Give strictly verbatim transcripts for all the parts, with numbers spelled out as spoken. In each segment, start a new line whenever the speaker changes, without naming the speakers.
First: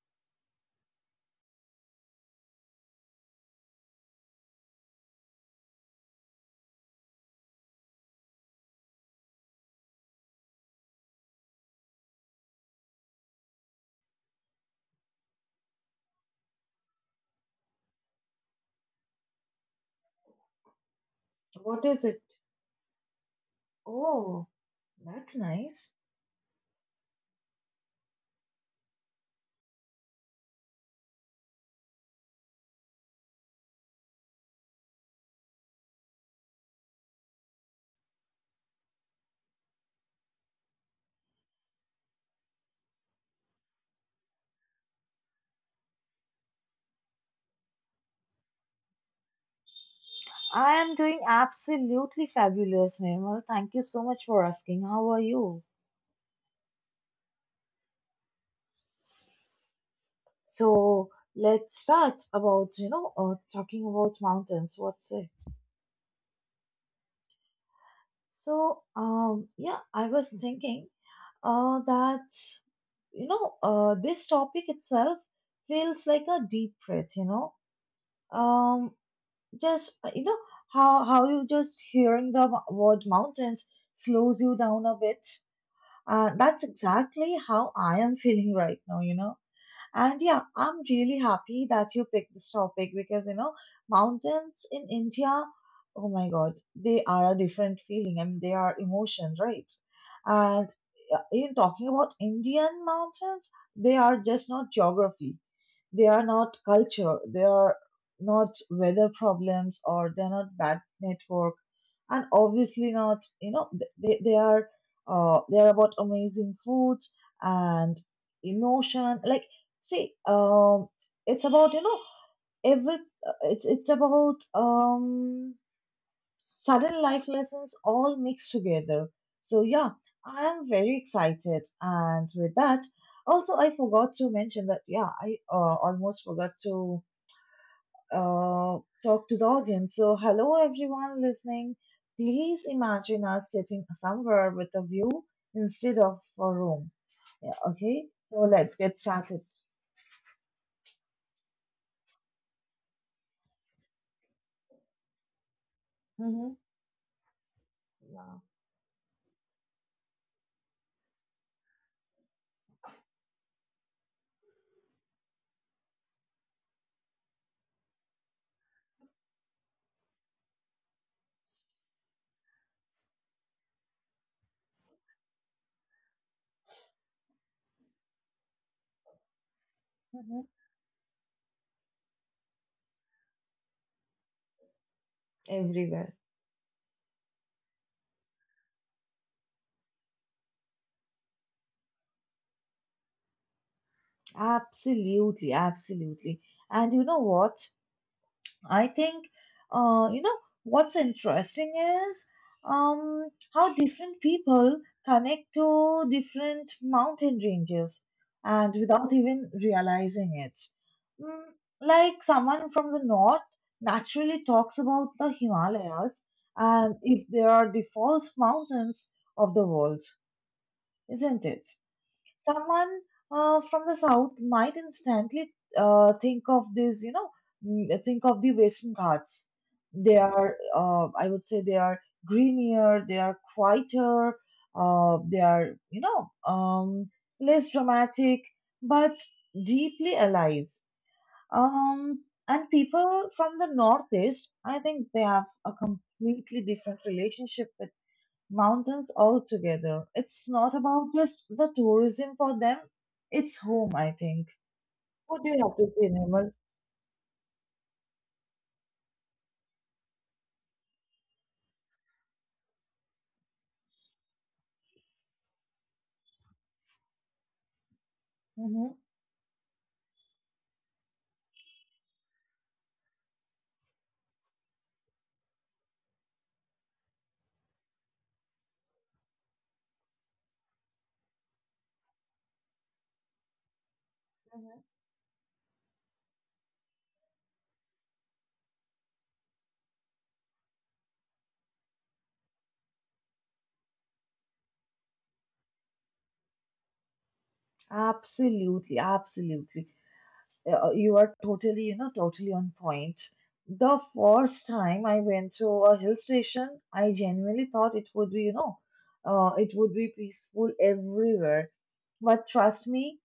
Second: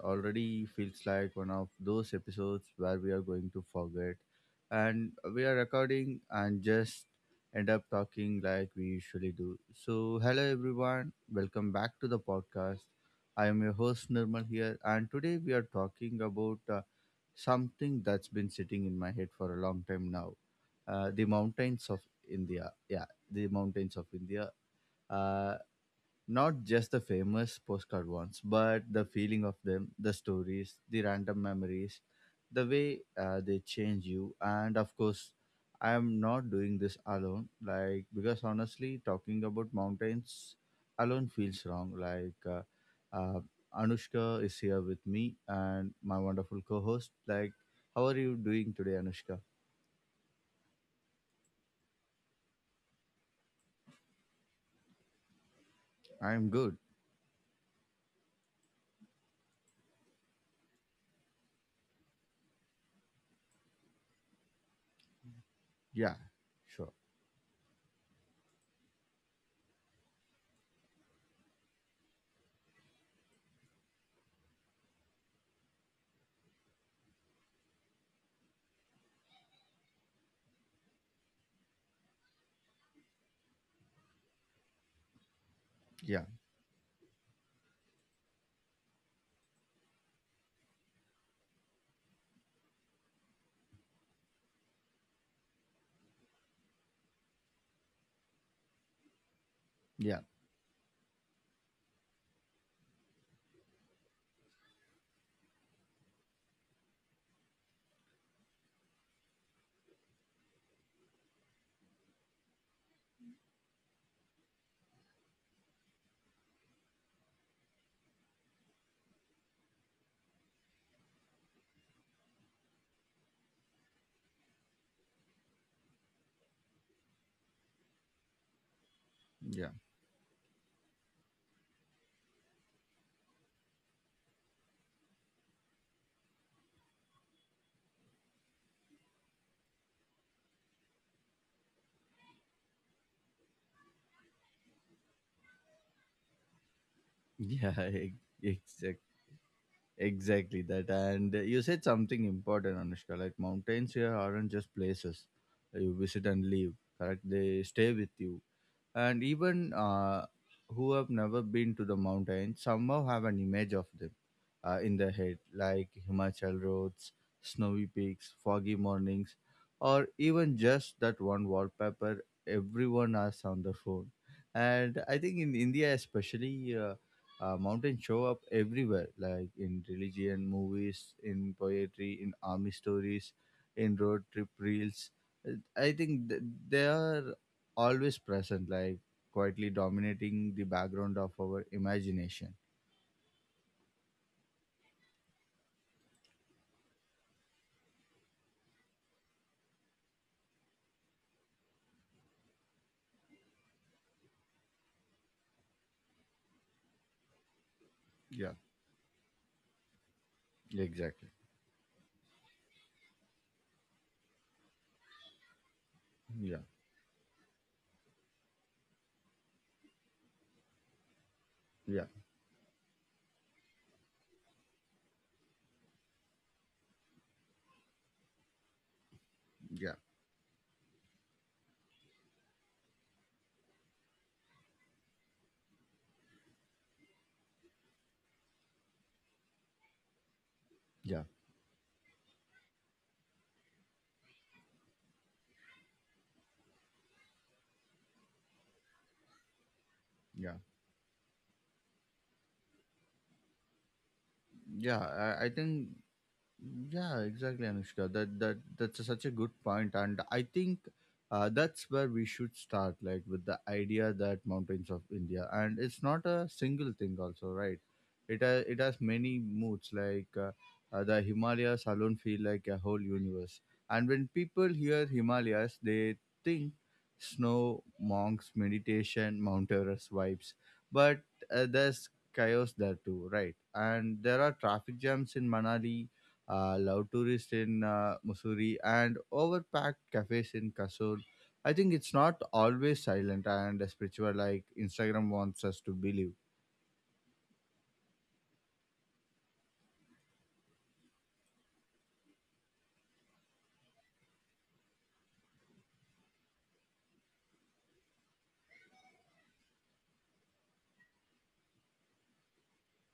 already feels like one of those episodes where we are going to forget and we are recording and just end up talking like we usually do. So, hello everyone, welcome back to the podcast. I am your host Nirmal here, and today we are talking about uh, something that's been sitting in my head for a long time now, uh, the
What
mountains
is
of
it?
India. Yeah, the mountains of
Oh,
India.
that's
Uh,
nice.
Not just the famous postcard ones, but the feeling of them, the stories, the random memories, the way uh, they change you. And of course, I am not doing this alone. Like, because honestly, talking about mountains alone feels wrong. Like, uh, uh, Anushka is here with me and my wonderful co host. Like, how are you doing today, Anushka?
I am doing absolutely fabulous, Nirmal. Thank you so much for asking. How are you?
I'm good.
So let's start about, you know, uh, talking about mountains. What's it?
Yeah, sure.
So, um, yeah, I was thinking uh, that, you know, uh, this topic itself feels like a deep breath, you know. Um, just, uh, you know, how, how you just hearing the word mountains slows you down a bit. Uh,
Yeah,
that's exactly how I am feeling right now, you know. And yeah, I'm really happy that you picked this topic because, you know, mountains in India, oh my God, they are a different feeling. I mean, they are emotion, right?
yeah,
And uh, in talking about Indian mountains, they are just not geography. They are not culture. They are not weather problems or they're not bad network and obviously not you know they, they are uh they are about amazing food and emotion. Like see um it's about you know every uh, it's it's about um Sudden life lessons all mixed together, so
yeah,
yeah, I am very excited. And with that, also I forgot to mention that yeah, i uh, almost forgot to uh, talk to the audience. So, hello everyone listening. Please imagine us sitting somewhere with a view instead of a room. Yeah,
yeah,
okay, so let's get
exactly.
started.
Exactly that. And you said something important, Anushka. Like mountains here aren't just places you visit
Mhm.
and leave. Correct? They stay with
Wow.
you, and even uh, who have never been to the mountains somehow have an image of them uh, in their head, like Himachal roads, snowy peaks, foggy mornings, or even just that one wallpaper everyone has on the phone. And I think in India, especially, uh, uh, mountains show up everywhere, like in
Mhm.
religion, movies, in poetry, in army stories, in road trip reels. Uh, I
Everywhere.
think th- they are always present, like quietly dominating the background of our imagination.
Absolutely, absolutely. And you know what? I think, uh, you know, what's interesting is um, how different people connect to different mountain ranges
Yeah.
and without even realizing it.
Exactly.
Mm, like someone from the north naturally talks about the Himalayas,
Yeah.
and if they are default mountains of the world, isn't it?
Yeah.
Someone uh, from the south might instantly uh, think of these, you know, mm, think of the western Ghats.
Yeah.
They are, uh, I would say, they are greenier, they are quieter, uh, they are, you know, um, less dramatic, but deeply alive.
Yeah.
Um, and people from the northeast, I think they have a completely different relationship with mountains altogether. It's
Yeah.
not about just the tourism for them, it's home, I think.
Yeah,
What do you
I, I
have to
think.
say, Nirmal?
Yeah, exactly, Anushka. That that that's such a good point, and I think uh, that's where we should start, like with the idea that mountains of India, and it's not a single thing, also, right? It has
Hmm.
it has many moods, like uh, uh, the Himalayas alone feel like a whole universe, and when people hear Himalayas, they think snow, monks, meditation, Mount Everest vibes. But uh, there's chaos there too, right? And there are
Hmm.
traffic jams in Manali, uh, loud tourists in uh, Mussoorie, and overpacked cafes in Kasur. I think it's not always silent and spiritual like Instagram wants us to believe.
Absolutely, absolutely. Uh, uh, you are totally, you know, totally on point. The first time I went to a hill station, I genuinely thought it would be, you know, uh, it would be peaceful everywhere. But trust me,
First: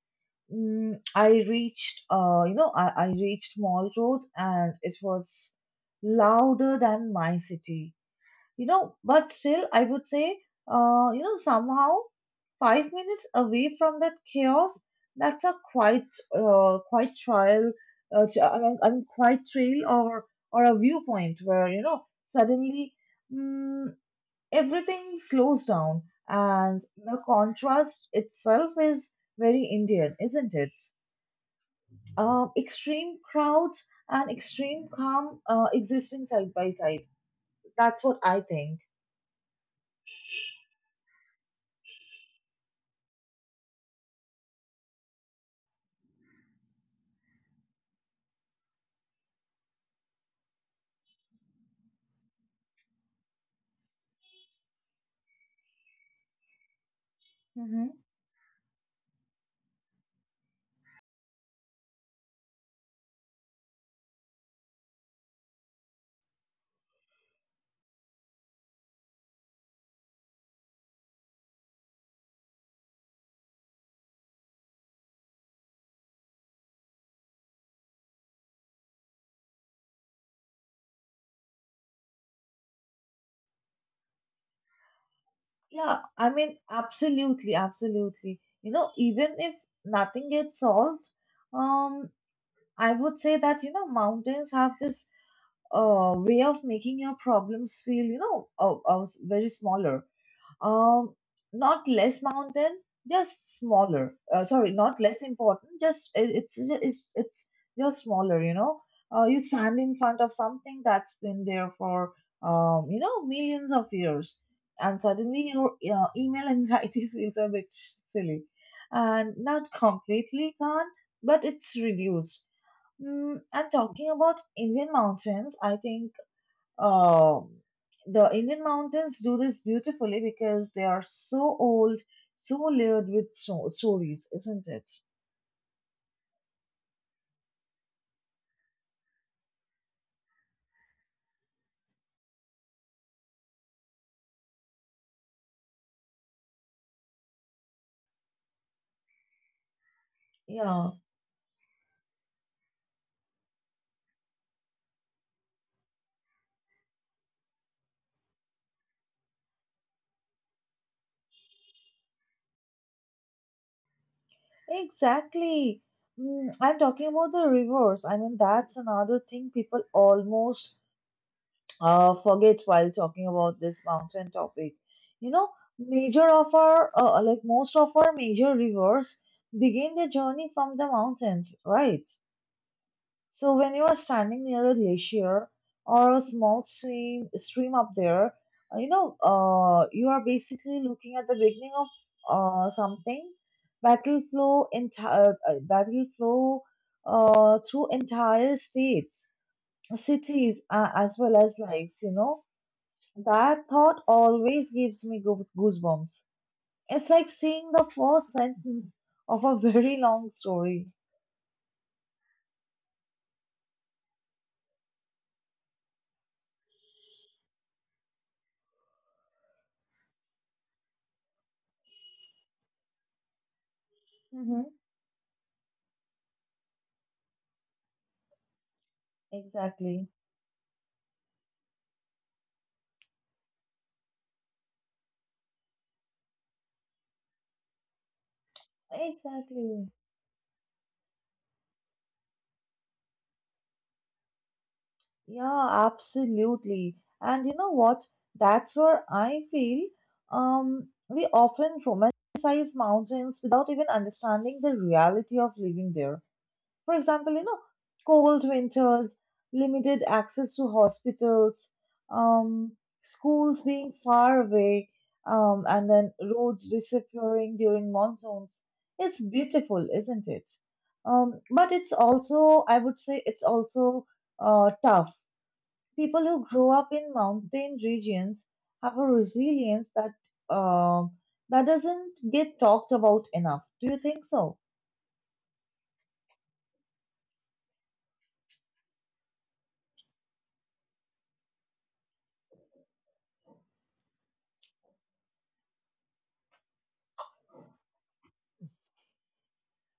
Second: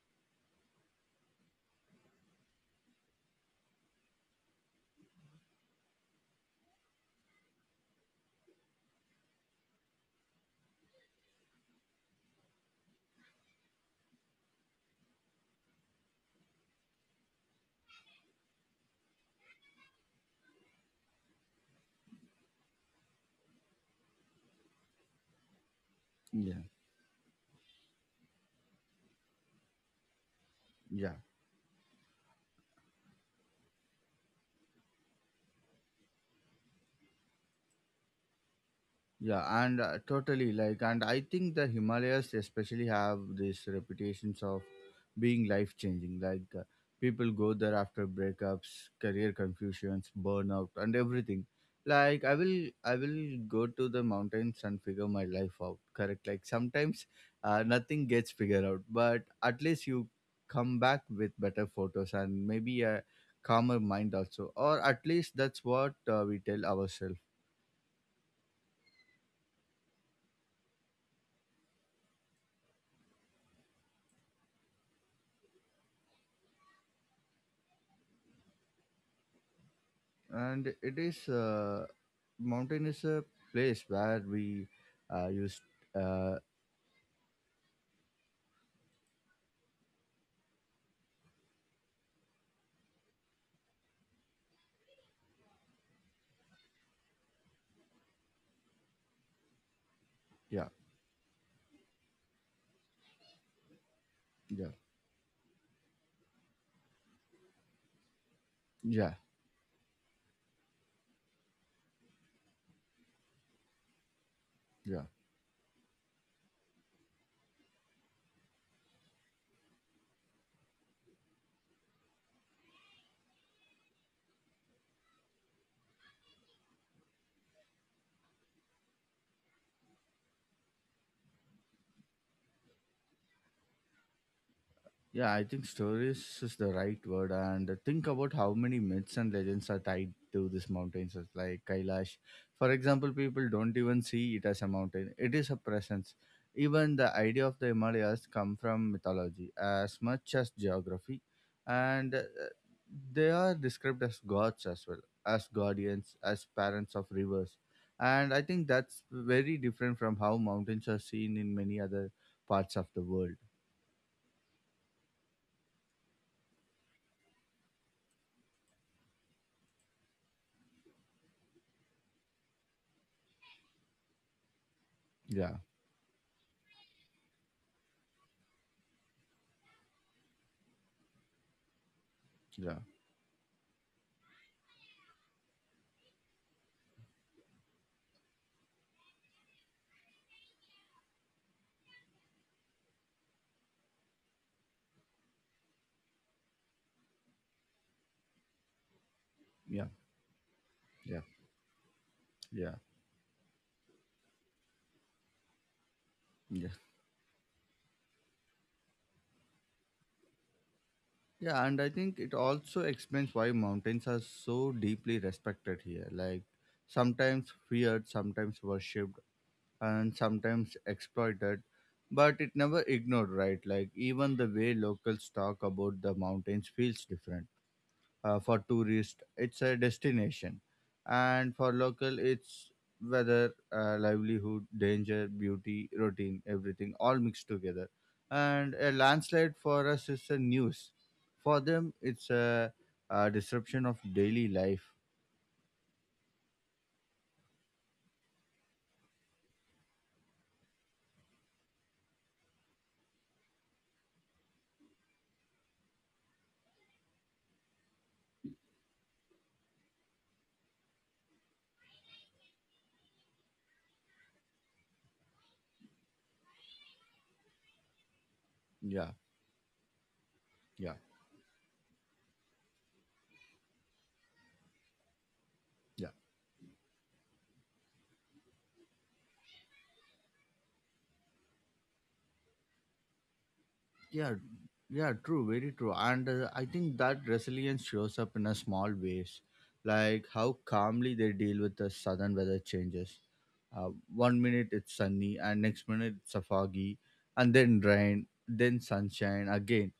mm, I reached, uh, you know, I, I reached Mall Road and it was louder than my city, you know, but still, I would say, uh, you know, somehow five minutes away from that chaos, that's a quite, uh, quite trial, uh, tr- I mean, I mean, quite trail, or, or a viewpoint where, you know, suddenly, mm, everything slows down
Yeah,
and the contrast itself is very Indian, isn't it?
yeah.
Um, extreme crowds and extreme calm uh, existing side by side. That's what I think.
Yeah, and uh, totally, like, and I think the Himalayas especially have these reputations of being life changing. Like, uh, people go there after breakups, career confusions, burnout, and everything. Like, I will, I will go to the mountains and figure my life out. Correct. Like sometimes, uh,
Mm-hmm.
nothing gets figured out, but at least you come back with better photos and maybe a calmer mind also, or at least that's what uh, we tell ourselves. And it is uh, mountain is a place where we uh, used
Yeah, I
uh,
mean, absolutely, absolutely. You know, even if nothing gets solved, um, I would say that, you know, mountains have this uh, way of making your problems feel, you know, uh, uh, very smaller.
yeah,
Um, not less mountain, just smaller. Uh, sorry,
yeah,
not less important. Just it, it's it's it's just smaller. You know,
yeah,
uh, you stand in front of something that's been there for um, you know, millions of years, and
yeah.
suddenly your uh, email anxiety feels a bit silly, and not completely gone, but it's reduced. Mm, and talking about Indian mountains, I think um, the Indian mountains do this beautifully because they are so old, so layered with so- stories, isn't it?
Yeah, I think stories is the right word. And think about how many myths and legends are tied to these mountains, as like Kailash. For example, people don't even see it as a mountain; it is a presence. Even the idea of the Himalayas come from mythology as much as
Yeah,
geography, and uh, they are described as gods as well, as guardians, as parents of rivers. And I think that's very different from how mountains are seen in many other parts of the world.
exactly. Mm, I'm talking about the rivers. I mean, that's another thing people almost uh, forget while talking about this mountain topic. You know,
Yeah,
major of our, uh, like most of our major rivers begin their journey from the mountains, right?
yeah,
So when you are standing near a glacier or a small stream, stream up there, uh, you know, uh, you are basically looking at the beginning of uh, something that will flow entire, uh, that will flow uh, through entire states,
yeah.
cities, uh, as
Yeah,
well as lives, you know,
yeah,
that thought always gives me goose- goosebumps.
yeah,
It's like seeing the first sentence of a very long story.
yeah. And I think it also explains why mountains are so deeply respected here. Like sometimes feared, sometimes worshipped, and sometimes exploited, but it never ignored, right? Like even the
Mm-hmm.
way locals talk about the mountains feels different. Uh, for tourists it's a
Exactly.
destination, and for local it's weather, uh, livelihood, danger, beauty, routine, everything all mixed together. And a landslide for
Exactly.
us is a news. For them it's a, a disruption of daily life.
Yeah, absolutely. And you know what? That's where I feel um, we often romanticize mountains without even understanding the reality of living there. For example, you know, cold winters, limited access to hospitals, um, schools being far away, um, and then roads disappearing during monsoons.
Yeah,
It's beautiful, isn't it?
yeah,
Um, but it's also, I would say, it's also uh, tough.
yeah,
People who grow up in mountain regions have a resilience that um that doesn't get talked about enough. Do you think
yeah,
so?
yeah, true, very true. And uh, I think that resilience shows up in a small ways, like how calmly they deal with the sudden weather changes. uh, One minute it's sunny and next minute it's a foggy, and then rain, then sunshine again.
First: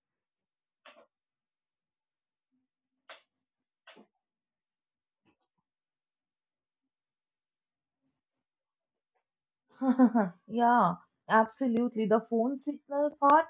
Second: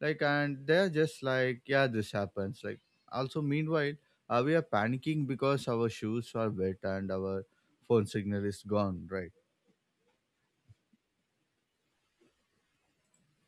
Like, and they're just like, yeah, this happens. Like, also meanwhile uh, we are panicking because our shoes are wet and our phone signal is gone, right?
Yeah, absolutely. The phone signal part,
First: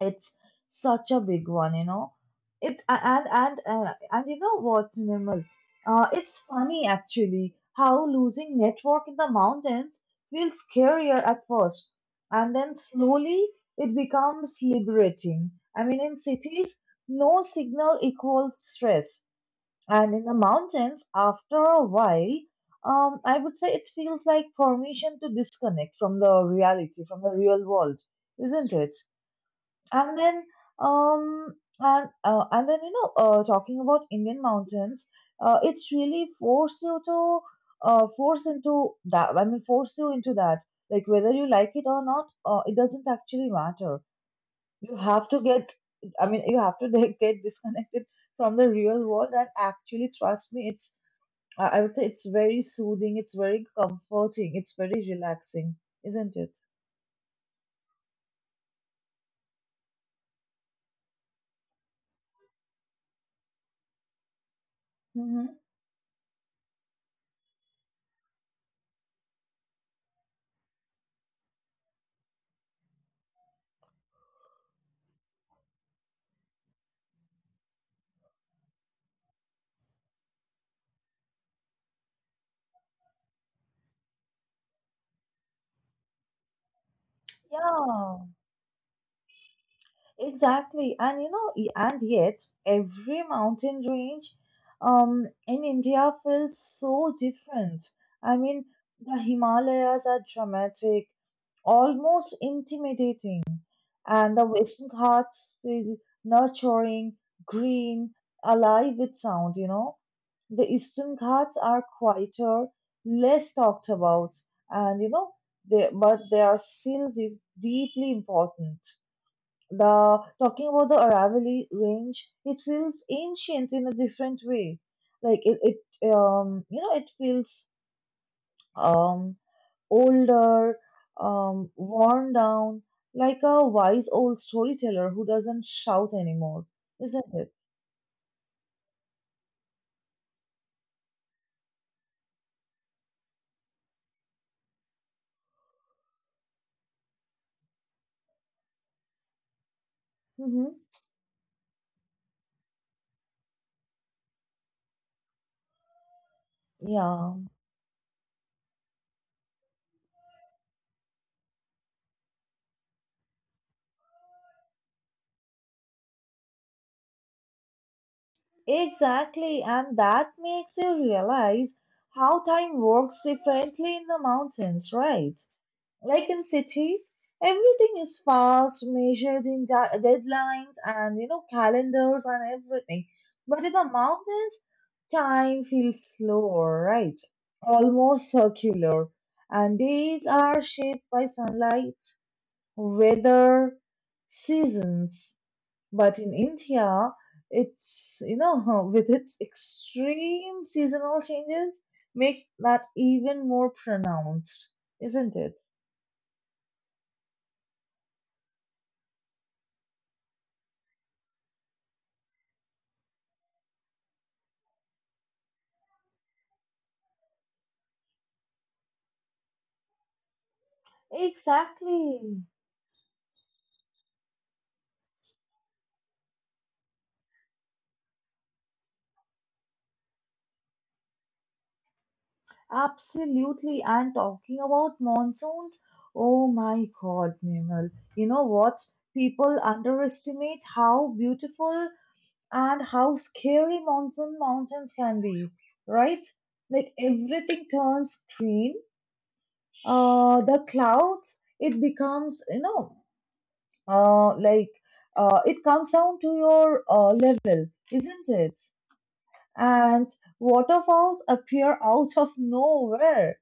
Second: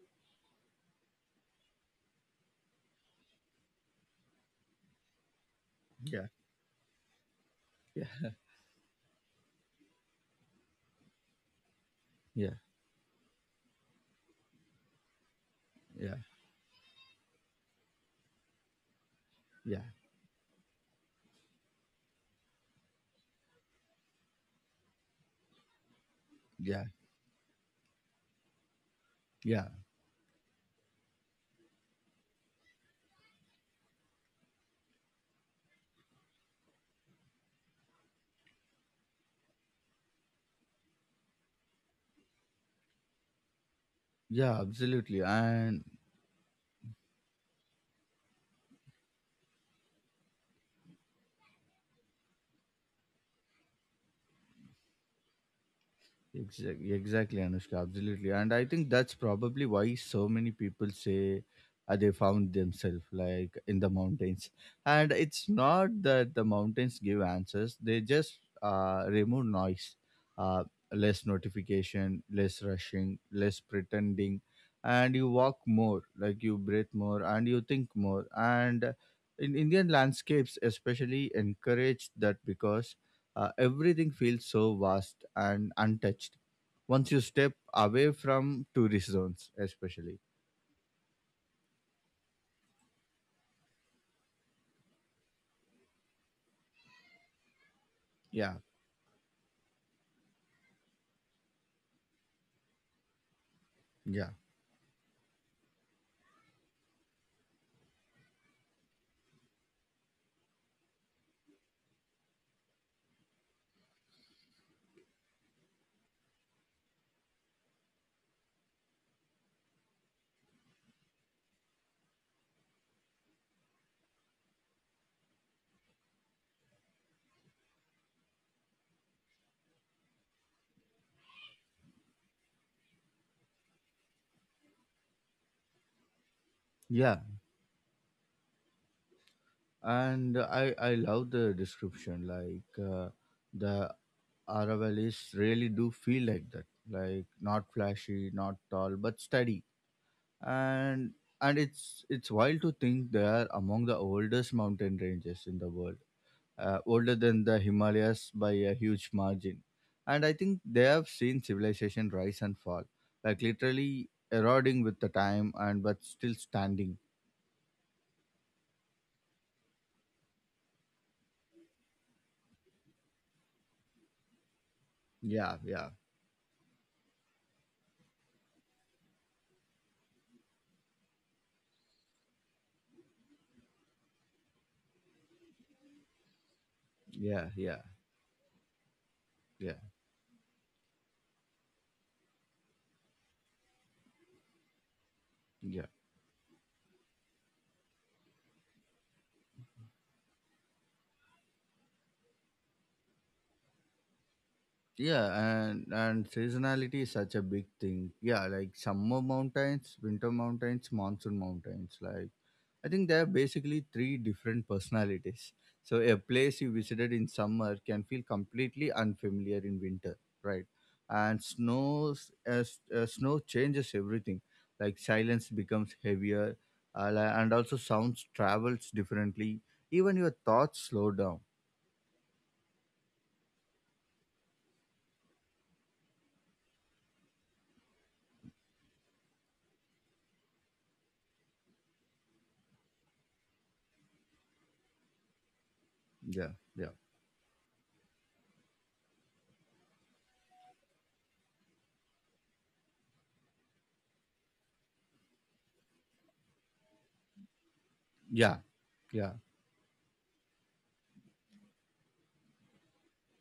it's such a big one, you know. It a- and and uh, And you know what, Nirmal? Uh,
Yeah,
it's funny actually how
yeah,
losing network in the mountains feels scarier at first, and
yeah,
then slowly it becomes liberating. I mean, in
yeah,
cities, no signal equals stress.
yeah,
And in the mountains, after a while, um, I would say it feels like permission to disconnect from the
yeah,
reality, from the real world, isn't it?
yeah.
And then, um, and uh, and then you know, uh, talking about Indian mountains, uh, it's really force you to, uh, force into that. I mean, force you into that. Like whether you like it or not, uh, it doesn't actually matter.
Yeah,
You
absolutely.
have to get,
And
I mean, you have to get disconnected from the real world, and actually trust me it's, I I would say it's very soothing, it's very comforting, it's very relaxing, isn't it?
exactly, exactly, Anushka, absolutely. And I think that's probably why so many people say uh, they found themselves like in the mountains. And it's
Mm-hmm.
not that the mountains give answers, they just uh, remove noise, uh, less notification, less rushing, less pretending. And you walk more, like you breathe more, and you think more. And in Indian landscapes, especially, encourage that because uh, everything feels so vast and untouched once you step away
Yeah,
from tourist zones especially.
exactly. And you know, y- and yet every mountain range um in India feels so different. I
Yeah,
mean, the Himalayas are dramatic, almost intimidating,
yeah,
and the western Ghats feel nurturing, green, alive with sound, you know. The eastern Ghats are quieter, less talked about, and you know, they, but they are still deep, deeply important. The talking about the Aravalli range, it feels ancient in a different way. Like it, it um, you know, it feels um, older, um, worn down, like a wise old storyteller who doesn't shout anymore,
yeah.
isn't it?
And i i love the description, like uh, the Aravallis really do feel like that. Like not flashy, not tall, but steady.
Hmm.
And and it's it's wild to think they are among the oldest mountain ranges in the world, uh, older
Yeah,
than the Himalayas by a huge margin. And I think they have seen civilization rise and fall, like literally eroding with the time and but still standing.
exactly. And that makes you realize how time works differently in the mountains, right?
Yeah, yeah,
Like in cities, everything is fast, measured in da- deadlines and you know calendars and everything. But in the mountains, time feels slower, right?
yeah, yeah,
Almost circular,
yeah,
and days are shaped by sunlight, weather, seasons.
yeah.
But in India, it's you know with its extreme seasonal changes makes that even more pronounced,
Yeah,
isn't it?
and and seasonality is such a big thing. Yeah, like summer mountains, winter mountains, monsoon mountains, like I think there are basically three different personalities. So a place you visited in summer can feel completely unfamiliar in winter, right? And snow
Exactly.
as uh, snow changes everything. Like silence becomes heavier, uh, li- and also sounds travels differently. Even your thoughts slow down.
Absolutely. And talking about monsoons, oh my God, Nirmal. You know what? People underestimate how beautiful and how scary monsoon mountains can be, right?
Yeah, yeah,
Like everything turns green. Uh, the clouds, it becomes, you know, uh, like uh, it comes down to your uh, level, isn't it?
yeah, yeah,
And waterfalls appear out of nowhere.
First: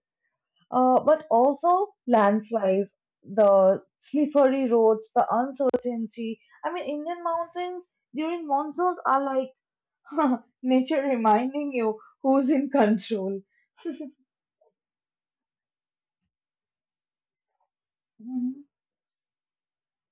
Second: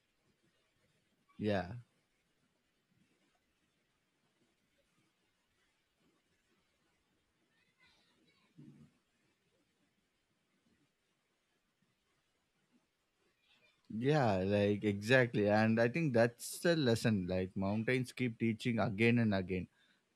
Uh, but
yeah.
also landslides, the slippery roads, the uncertainty. I mean, Indian mountains during monsoons are like nature reminding you who's in control.
Yeah, like exactly. And I think that's the lesson. Like mountains keep
Mm-hmm.
teaching again and again,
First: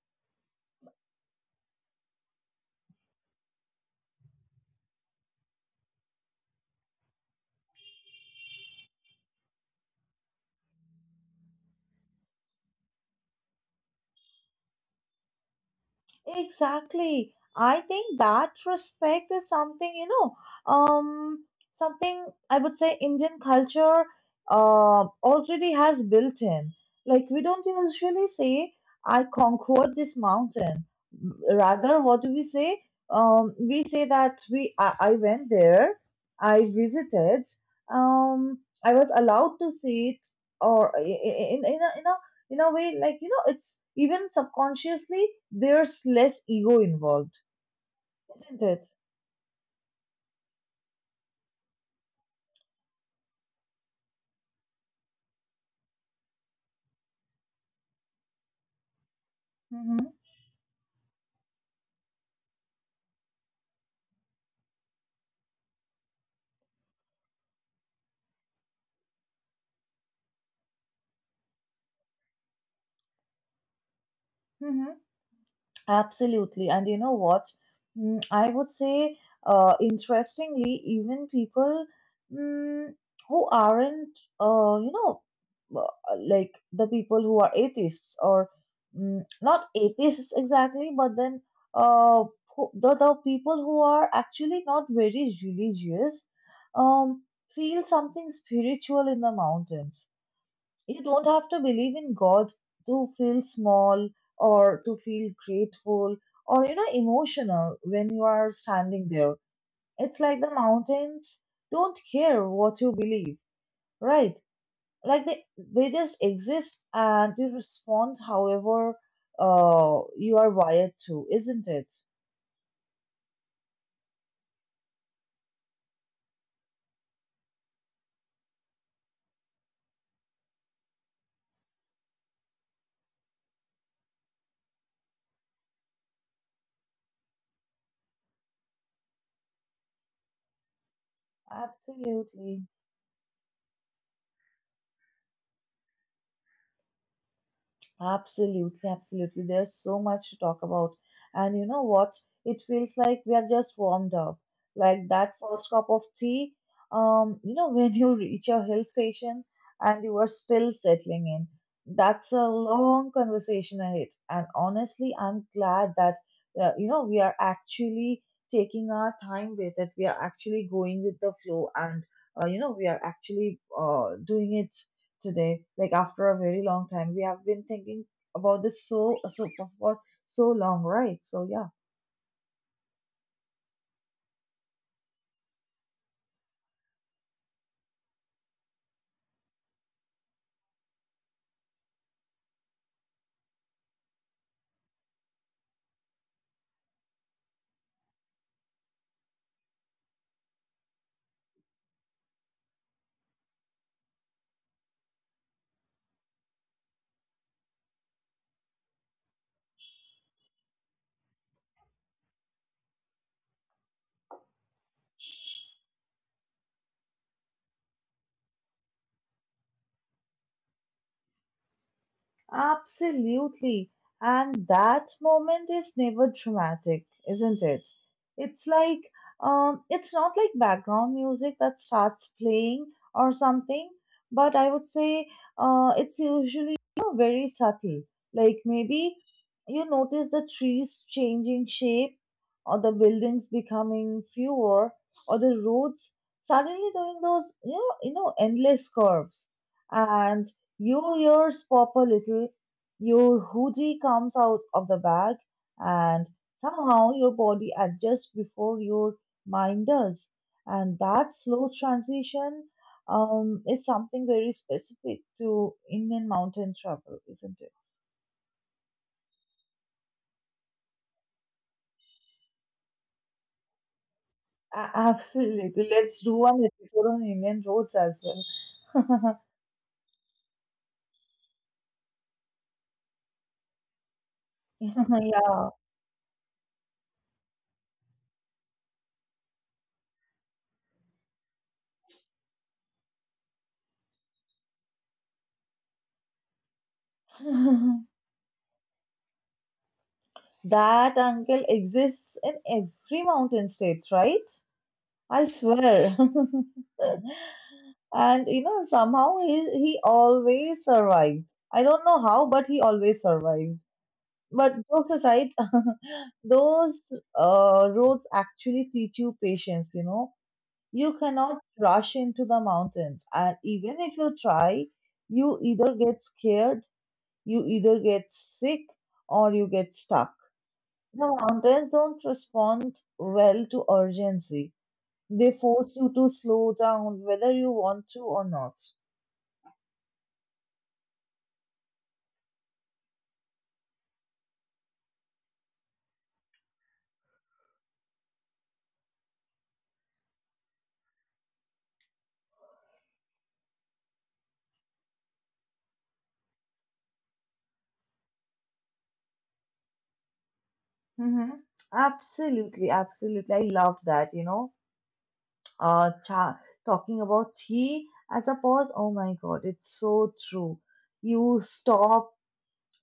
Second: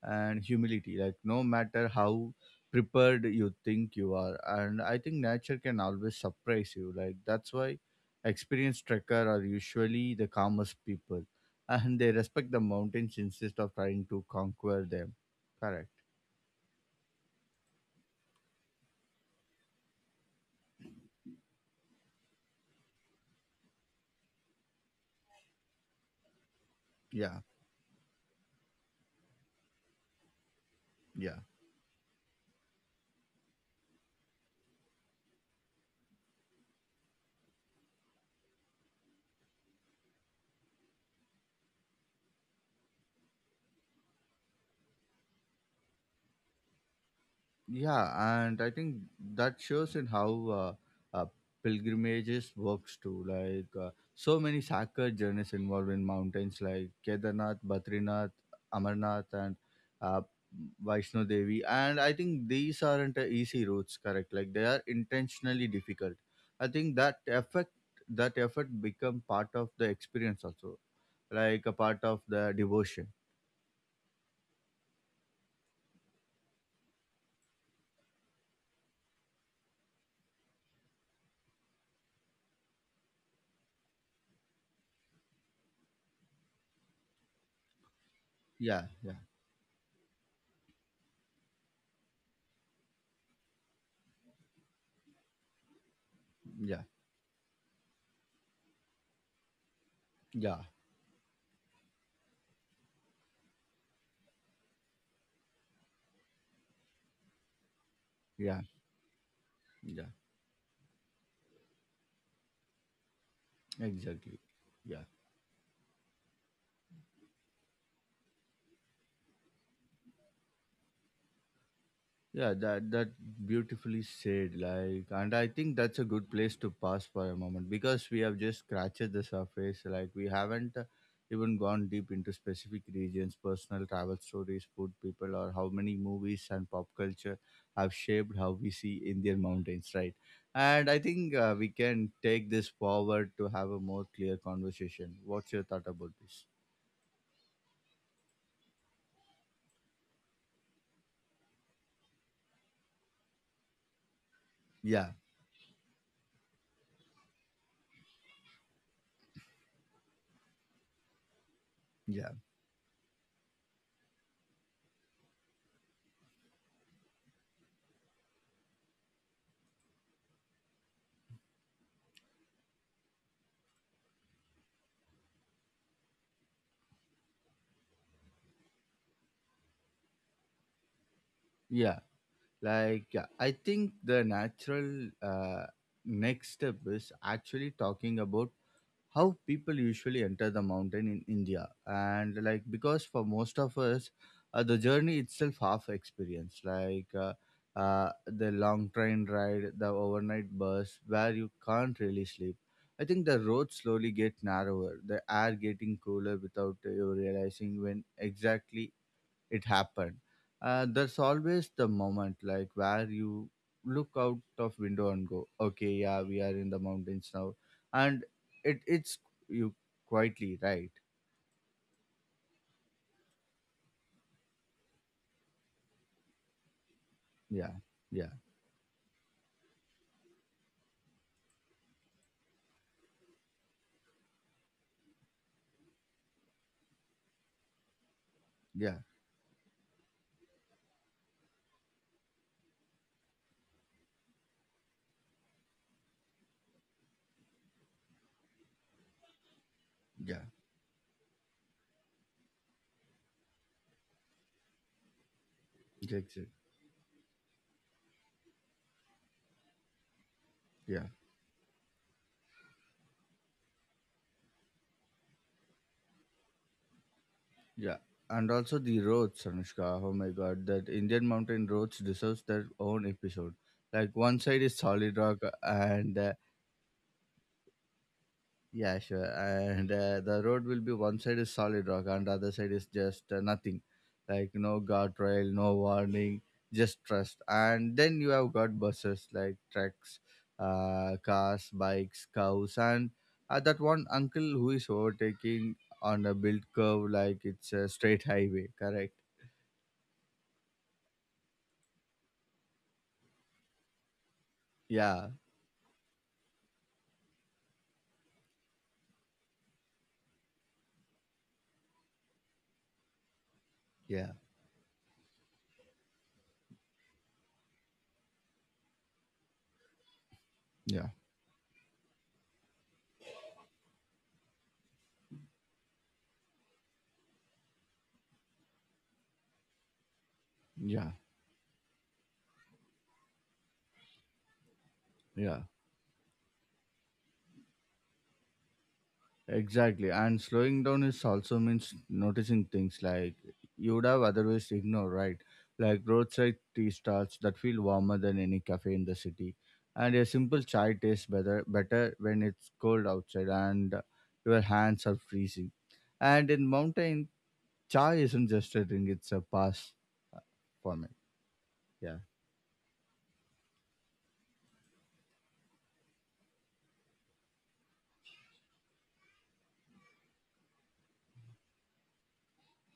and humility, like no matter how prepared you think you are. And I think nature can always surprise you. Like that's why experienced trekker are usually the calmest people, and they respect the mountains instead of trying to conquer them. Correct.
Exactly. I think that respect is something, you know, um, something I would say Indian culture uh, already has built in. Like,
Yeah,
we don't usually say, I conquered this mountain.
yeah,
Rather, what do we say? Um, we say that we I, I went there, I visited, um, I was allowed to see it, or I- I- in, in, a, in a in a way like you know it's even subconsciously there's less ego involved,
yeah. And
isn't
I
it?
think that shows in how uh, uh, pilgrimages works too. Like uh, so many sacred journeys involved in mountains, like Kedarnath, Badrinath, Amarnath, and
Mm-hmm.
uh, Vaishno Devi. And I think these aren't uh, easy routes. Correct. Like they are intentionally difficult. I think that effort, that effort become part of the experience also, like a part of the devotion.
Absolutely. And you know what? Mm, I would say, uh, interestingly, even people mm, who aren't, uh, you know, uh, like the people who are atheists or
Yeah, yeah,
mm, not atheists exactly, but then uh, who- the, the people who are actually not very religious
yeah,
um, feel something spiritual in the mountains.
yeah,
You don't have to believe in God to feel small or to feel grateful or, you know, emotional when you are
yeah,
standing there.
yeah.
It's like the mountains don't care what you believe, right?
Exactly. Yeah.
Like they, they just exist and you respond however uh, you are wired to, isn't it?
Yeah, that that beautifully said. Like and I think that's a good place to pause for a moment because we have just scratched the surface. Like we haven't uh, even gone deep into specific regions, personal travel stories, food people or how many movies and pop culture have shaped how we see Indian mountains, right? And I think uh, we can take
Absolutely.
this forward to have a more clear conversation. What's your thought about this?
Absolutely, absolutely. There's so much to talk about. And you know what? It feels like we are just warmed up. Like
Yeah.
that first cup of tea, um, you know, when you reach your hill station and you are still settling in. That's
Yeah.
a long conversation ahead. And honestly, I'm glad that, uh, you know, we are actually taking our time with it. We are actually going with the flow, and, uh, you know, we are actually uh, doing it today. Like after a very long time, we have been thinking about this so so for for so long, right? So yeah.
Yeah. Like, yeah, I think the natural uh, next step is actually talking about how people usually enter the mountain in India. And like because for most of us, uh, the journey itself half experience. Like uh, uh, the long train ride, the overnight bus where you can't really sleep. I think the roads slowly get narrower, the air getting cooler without uh, you realizing when exactly it happened. Uh, there's always the moment like where you look out of window and go, okay, yeah, we are in the mountains now, and it it's you quietly, right?
Absolutely. And that moment is never dramatic, isn't it?
Yeah,
It's
yeah,
like, um, it's not like background music that starts playing or something, but I would say uh, it's usually you know, very subtle. Like maybe
yeah,
you notice the trees changing shape, or the buildings becoming fewer, or the roads suddenly doing those, you know, you know, endless curves. And
yeah,
your ears pop a little, your hoodie comes out of the bag, and
exactly,
somehow your body adjusts before your mind does. And
yeah,
that slow transition um, is something very specific to Indian mountain travel, isn't it?
yeah. And also the roads, Anushka. Oh my God, that Indian mountain roads deserves their own episode. Like one side is
A-
solid rock
Absolutely. Let's
and
do
uh,
one episode on Indian roads as
yeah, sure.
well.
And uh, the road will be one side is solid rock and the other side is just uh, nothing. Like no guardrail,
Yeah.
no warning, just trust. And then you have got buses like trucks, uh, cars, bikes, cows, and uh, that one uncle who is overtaking on a built curve like it's a straight highway, correct?
That uncle exists in every mountain state, right?
Yeah,
I swear. and you know, somehow he he always survives. I don't know how, but he always survives.
yeah,
But jokes aside, those uh, roads actually teach you patience. You know,
yeah,
you cannot rush into the mountains, and even if you try, you either get scared, you either get sick, or you get stuck. The
yeah,
mountains don't respond well to urgency, they
yeah.
force you to slow down whether you want to or not.
Exactly. And slowing down is also means noticing things like you would have otherwise ignored, right? Like roadside tea stalls that feel warmer than any cafe in the city. And a simple chai tastes better better when it's cold outside and your hands are freezing. And in mountain, chai isn't just a drink, it's a pass uh, for me.
Mm-hmm.
Yeah.
Absolutely, absolutely. I love that, you know. uh, cha- Talking about he as a pause. Oh my God, it's so true. You stop,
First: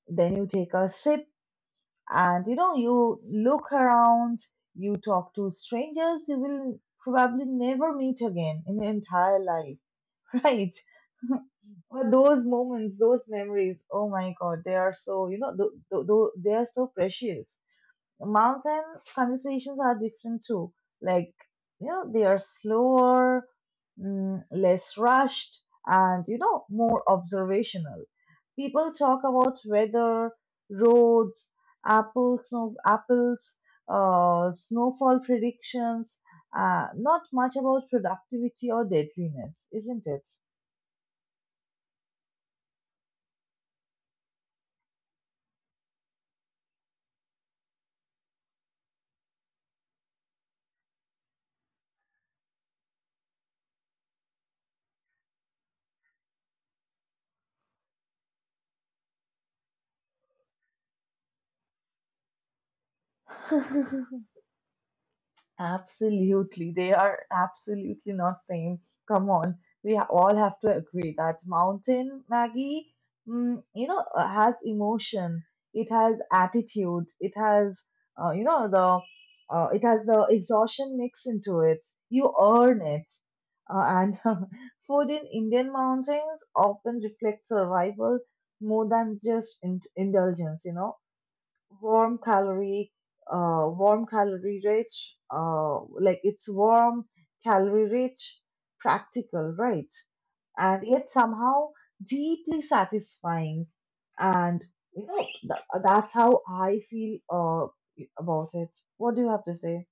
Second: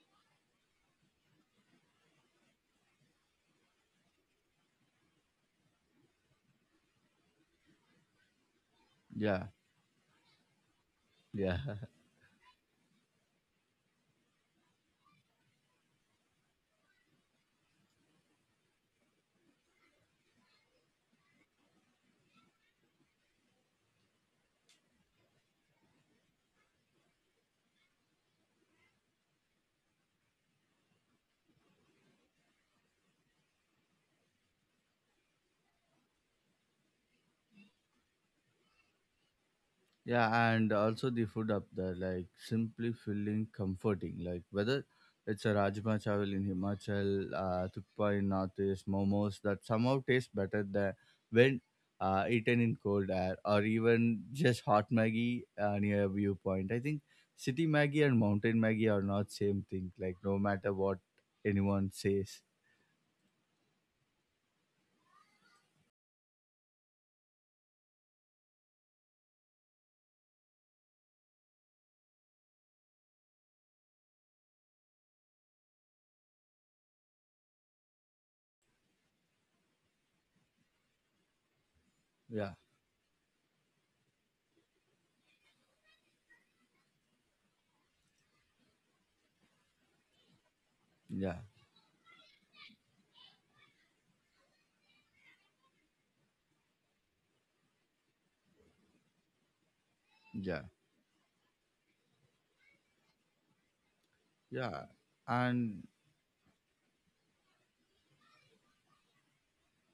then you take a sip, and you know, you look around, you talk to strangers you will probably never meet again in your entire
Yeah.
life, right?
Yeah.
But those moments, those memories, oh my God, they are so, you know, th- th- th- they are so precious, mountain conversations are different too. Like, you know, they are slower, mm, less rushed, and, you know, more observational. People talk about weather, roads, apple snow, apples, uh, snowfall predictions, uh, not much about productivity or deadliness, isn't it?
Yeah, and also the food up there, like simply feeling comforting. Like whether it's a Rajma Chawal in Himachal, uh, Thukpa in Northeast, momos that somehow taste better than when uh, eaten in cold air, or even just hot Maggi uh, near a viewpoint. I think city Maggi and mountain Maggi are not same thing. Like no matter what anyone says.
Absolutely. They are absolutely not same. Come on. We ha- all have to agree that Mountain Maggie, mm, you know, uh, has emotion. It has attitude. It has, uh, you know, the, uh, it has the exhaustion mixed into it. You
Yeah,
earn it. Uh, and food in Indian mountains often reflects survival more than just in- indulgence, you know,
yeah,
warm calorie uh warm calorie rich uh like it's warm calorie rich, practical, right?
yeah,
And yet somehow deeply satisfying, and
yeah.
you know, th-
And
that's how I feel uh about it. What do you have to say?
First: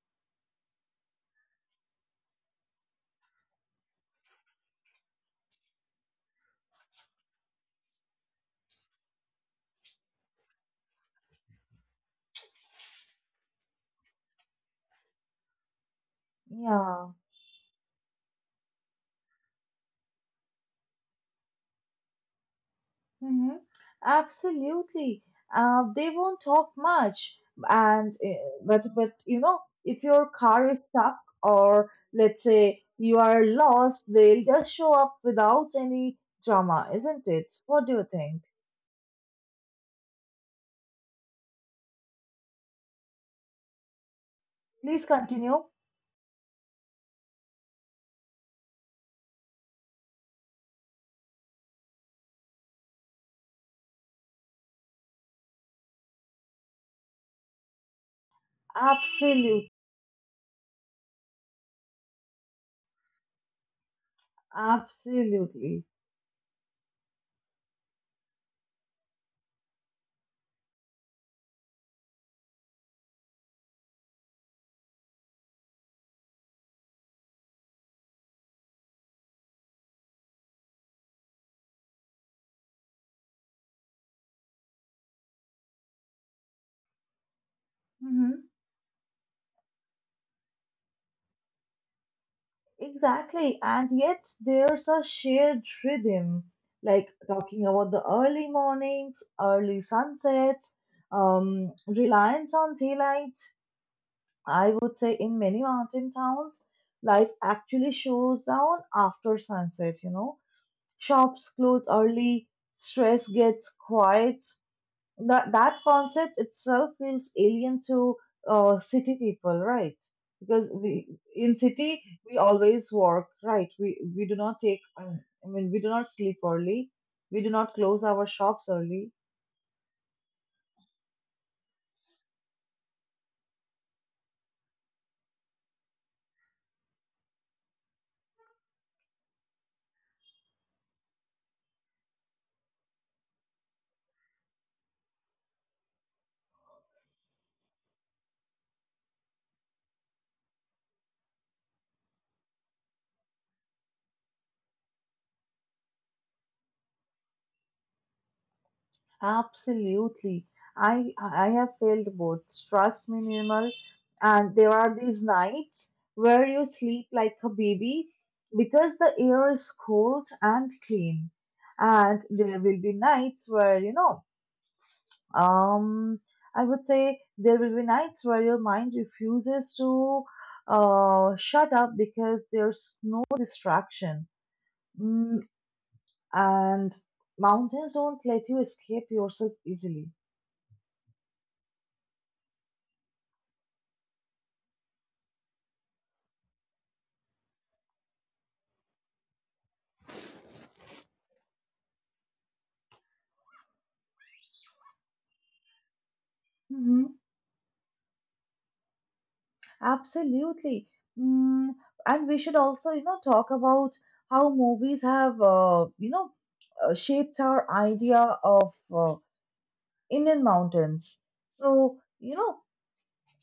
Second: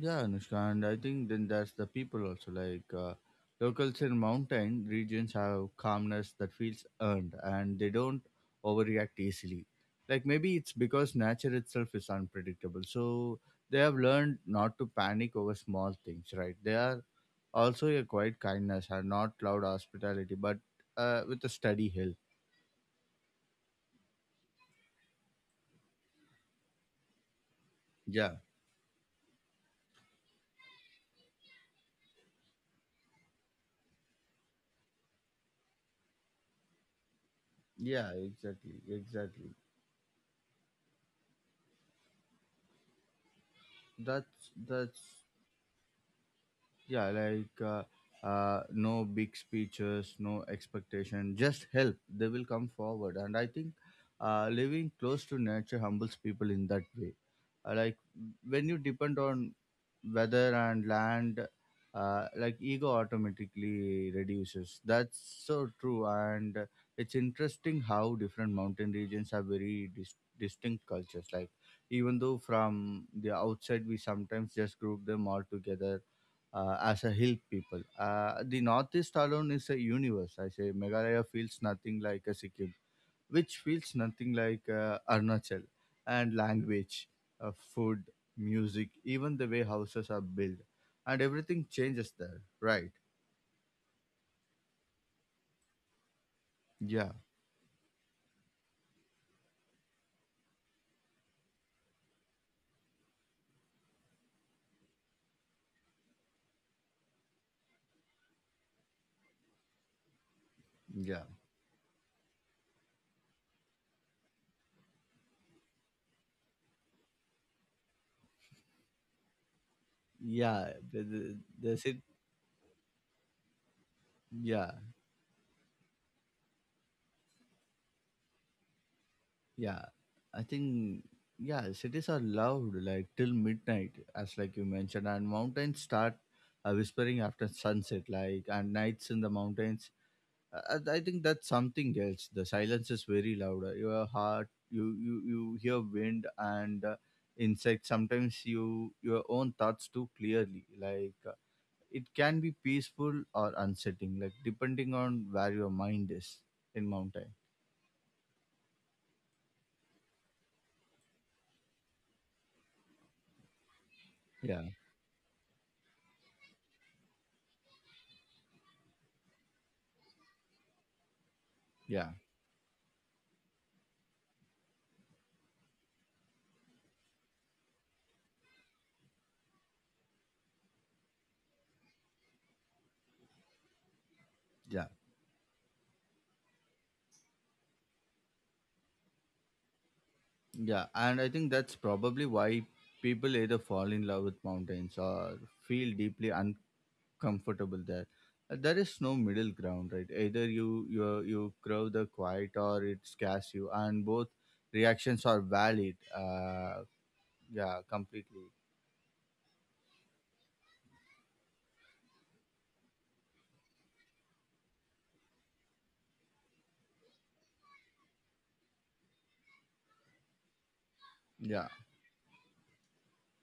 yeah, Anushka, and I think then that's the people also. Like uh, locals in mountain regions have calmness that feels earned, and they don't overreact easily. Like maybe it's because nature itself is unpredictable, so they have learned not to panic over small things. Right? They are
Yeah.
also a quiet kindness and not loud hospitality, but uh, with a steady hill.
Hmm. Absolutely. Uh, they won't talk much, and
Yeah,
uh, but but you know, if your car is stuck or let's say you are lost, they'll just show up without any drama, isn't it? What do you
yeah,
think?
exactly, exactly. That's that's
Please continue.
yeah like uh, uh, no big speeches, no expectation, just help, they will come forward. And I think uh, living close to nature humbles people in that way. Uh, like when you depend on
Absolute,
weather and land, uh, like ego automatically reduces. That's so
Absolutely.
true. And it's interesting how different mountain regions have very dis- distinct cultures, like even though from the outside we sometimes just group them all together uh, as a hill people. Uh, the northeast alone is a universe. I say Meghalaya feels nothing like a Sikkim, which feels nothing like uh, Arunachal. And language, uh, food,
Mm-hmm.
music, even the way houses are built, and everything changes there. Right?
Exactly. And yet there's a shared rhythm, like
Yeah,
talking about the early mornings, early sunsets, um, reliance on daylight. I would say in many mountain towns, life actually slows down after sunset, you know.
yeah.
Shops close early, stress gets quiet, that that concept itself feels alien to uh, city people, right? Because
Yeah, the,
we
the,
in
the,
city
sit-
we always work, right? We we do not
yeah.
take, um, I mean, we do not sleep early, we do not close our shops early.
Yeah, I think Yeah, cities are loud like till midnight, as like you mentioned, and mountains start uh, whispering after sunset, like, and nights in the mountains. Uh, I I think that's something else. The silence is very loud. Uh, Your heart, you you you hear wind and uh, insects. Sometimes you your own thoughts too clearly. Like uh, it can be peaceful or unsettling, like depending on where your mind is in mountain.
Absolutely, I I have felt both. Trust me, Nirmal, and
Yeah,
there are these nights where you sleep like a baby because the air is cold and clean,
yeah,
and there will be nights where you know, um, I would say there will be nights where your mind refuses to uh, shut up because there's no distraction.
yeah.
Mm, and mountains don't let you escape yourself easily.
Yeah, and I think that's probably why people either fall in love with mountains or feel deeply uncomfortable there. Uh, There is no middle ground, right? Either you you you crave the quiet or it scares you, and both reactions are valid. Uh,
Hmm.
yeah, completely.
Absolutely. Mm, and we should also, you know, talk about how movies have, uh, you know, uh, shaped our idea of uh, Indian mountains.
Yeah,
So, you know,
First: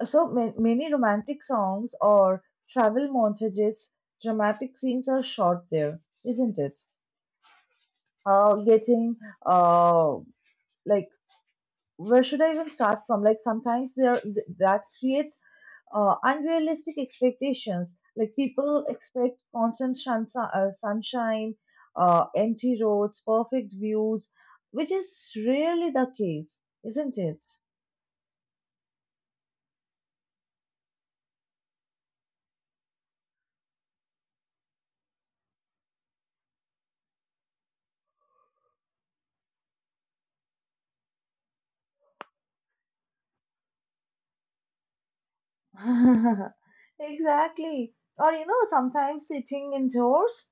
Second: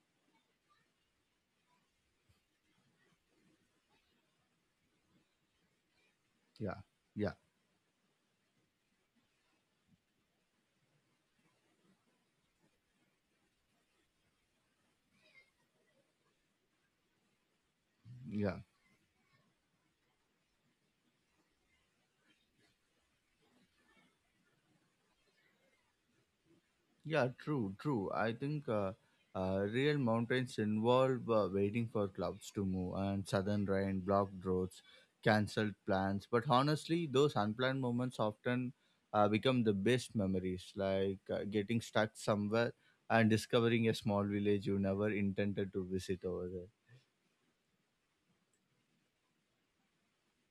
So ma- many romantic songs or travel montages, dramatic scenes are shot there, isn't
yeah,
it?
yeah,
Uh, getting uh, like Where should I even start from? Like sometimes there th- that creates uh, unrealistic expectations. Like
yeah.
people expect constant shans- uh, sunshine, uh, empty roads, perfect views, which is really the case, isn't
Yeah,
it?
true, true. I think uh, uh, real mountains involve uh, waiting for clouds to move and sudden rain, blocked roads, cancelled plans. But honestly, those unplanned moments often uh, become the best memories, like uh, getting stuck somewhere and discovering a small village you never intended to visit over
Exactly. Or, you know, sometimes sitting indoors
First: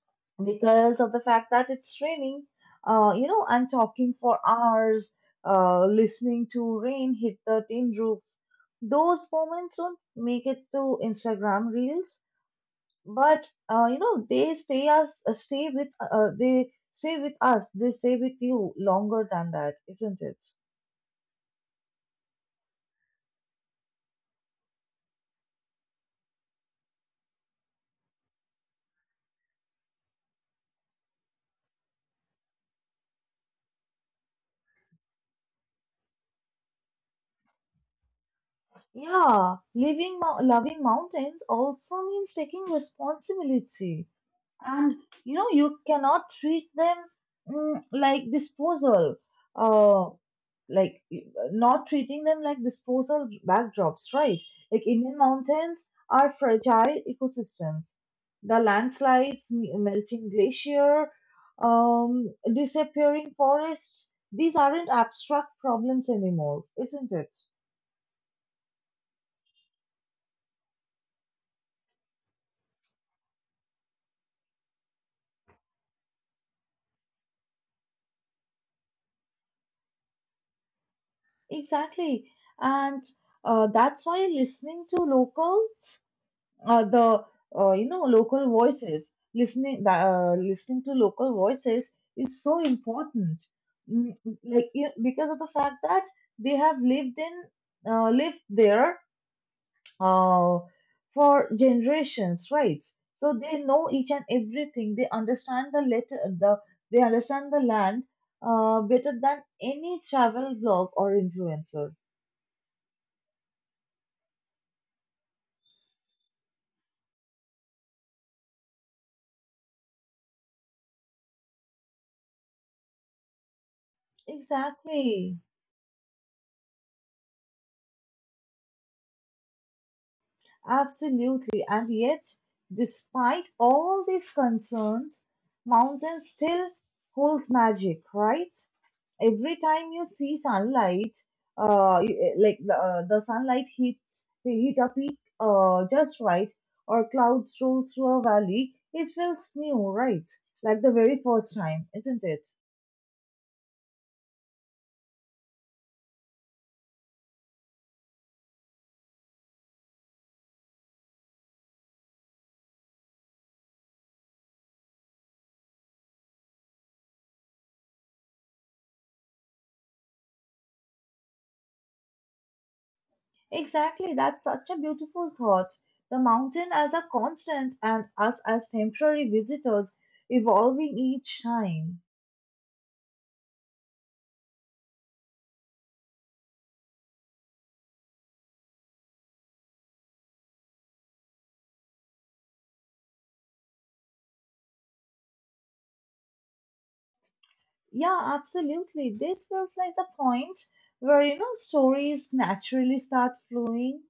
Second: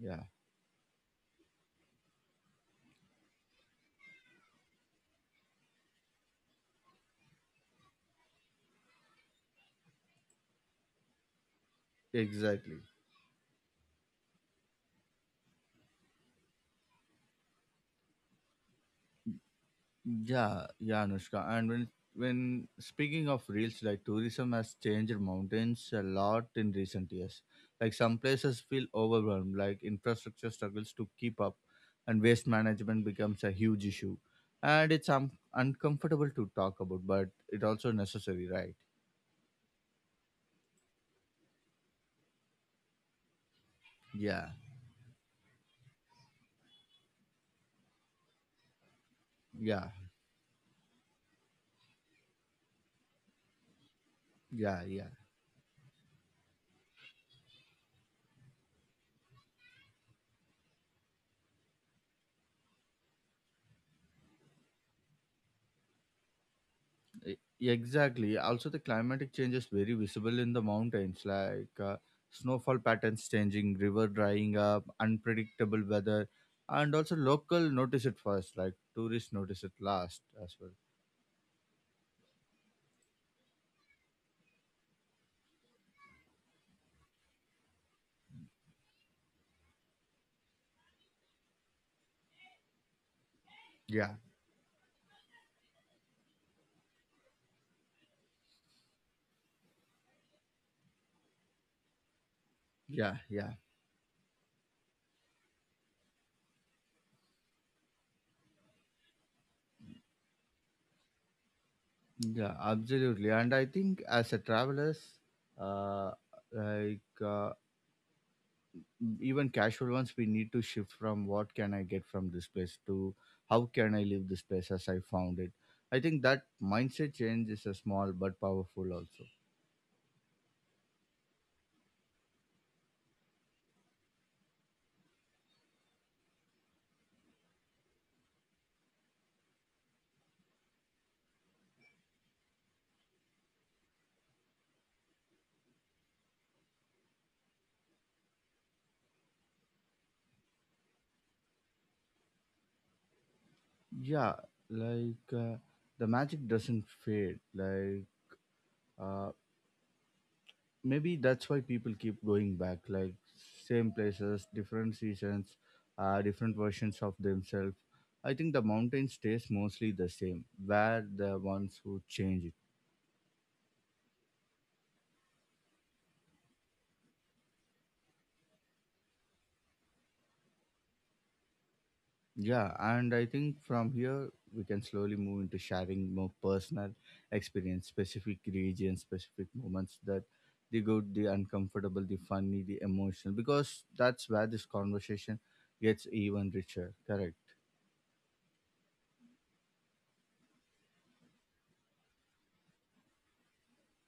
there.
because of the fact that it's raining, uh, you know, and talking for hours, uh, listening to rain hit the tin roofs. Those moments don't make it to Instagram reels,
Yeah, exactly.
but uh, you know, they stay us, uh, stay with, uh, uh, they stay with us, they stay with you longer than that, isn't it?
Yeah, yeah, Anushka. And when when speaking of reels, like tourism has changed mountains a lot in recent years. Like some places feel overwhelmed, like infrastructure struggles to keep up, and waste management becomes a huge issue. And it's um, uncomfortable to talk about, but it also necessary, right?
Yeah, living, mou- loving mountains also means taking responsibility.
Yeah,
And you know, you cannot treat them, mm, like disposal,
yeah,
uh, like y- not treating them like disposal backdrops, right?
yeah,
Like
yeah.
Indian mountains are fragile ecosystems. The landslides, me- melting glacier, um, disappearing forests, these aren't abstract problems anymore, isn't it?
E- Exactly. Also, the climatic change is very visible in the mountains, like uh, snowfall patterns changing, river drying up, unpredictable weather, and also local notice it first, like tourists notice it last as well.
Exactly. And uh, that's why listening to local, uh, the uh, you know, local voices, listening the, uh, listening to local voices is so important. Mm,
Yeah,
like you know, because of the fact that they have lived in uh, lived there uh, for generations, right?
yeah,
So
yeah,
they know each and everything. They understand the letter, the they understand the land, uh, better than any travel blog or influencer.
yeah, absolutely. And I think as a travelers, uh, like uh, even casual ones, we need to shift from what can I get from this place to how can I leave this place as I
Exactly.
found it. I think that mindset change is a small but powerful also.
Absolutely. And yet, despite all these concerns, mountain still holds magic, right? Every time you see sunlight, uh, you- eh, like the, uh, the sunlight hits hit a peak uh, just right, or clouds roll through a valley, it feels new, right? Like the very first time, isn't it?
Yeah, like uh, the magic doesn't fade, like uh, maybe that's why people keep going back, like same places, different seasons, uh, different versions of themselves. I think the mountain stays mostly the same where the ones who change it.
Exactly, that's such a beautiful thought. The mountain as a constant and us as temporary visitors evolving each time.
Yeah, and I think from here we can slowly move into sharing more personal experience, specific regions, specific moments that the good, the uncomfortable, the funny, the emotional, because that's where this conversation gets even richer. Correct.
Yeah, absolutely. This feels like the point where, you know, stories naturally start flowing.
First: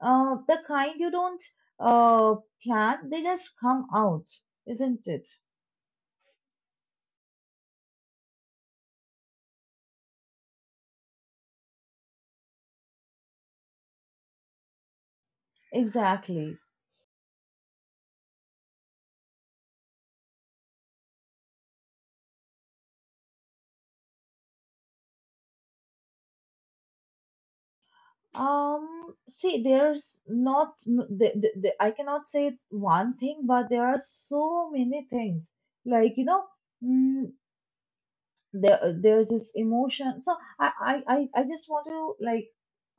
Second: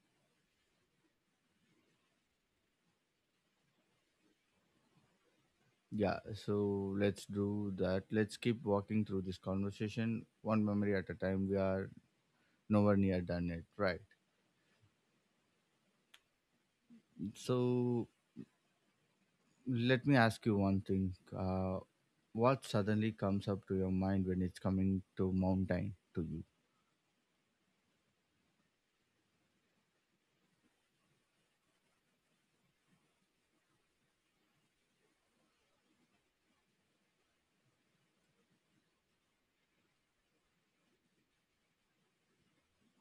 Uh, the kind you don't uh, plan, they just come out, isn't it?
Yeah, so let's do that. Let's keep walking through this conversation one memory at a time. We are nowhere near done yet, right?
Exactly.
So let me ask you one thing. Uh, what suddenly comes up to your mind when it's coming to mountain to you?
Um, see, there's not, n- the, the, the, I cannot say one thing, but there are so many things. Like, you know, mm, there, there's this emotion. So I, I, I I just want to like,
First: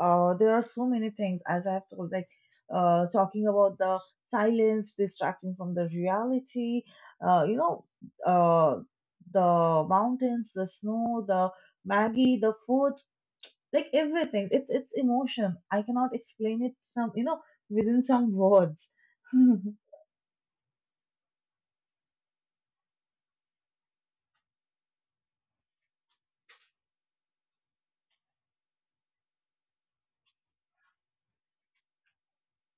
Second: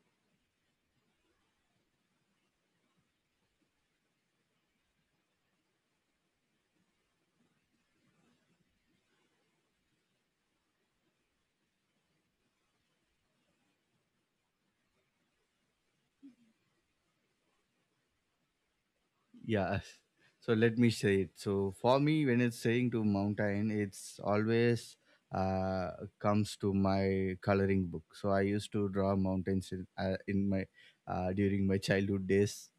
uh, there are so many things as I've told, like, uh, talking about the silence, distracting from the reality, uh, you know, uh, the mountains, the snow, the Maggie, the food, like everything, it's it's emotion. I cannot explain it some, you know, within some words. Hmm.
Yeah. So let me say it. So for me, when it's saying to mountain, it's always uh, comes to my coloring book. So I used to draw mountains in, uh, in my uh, during my childhood days,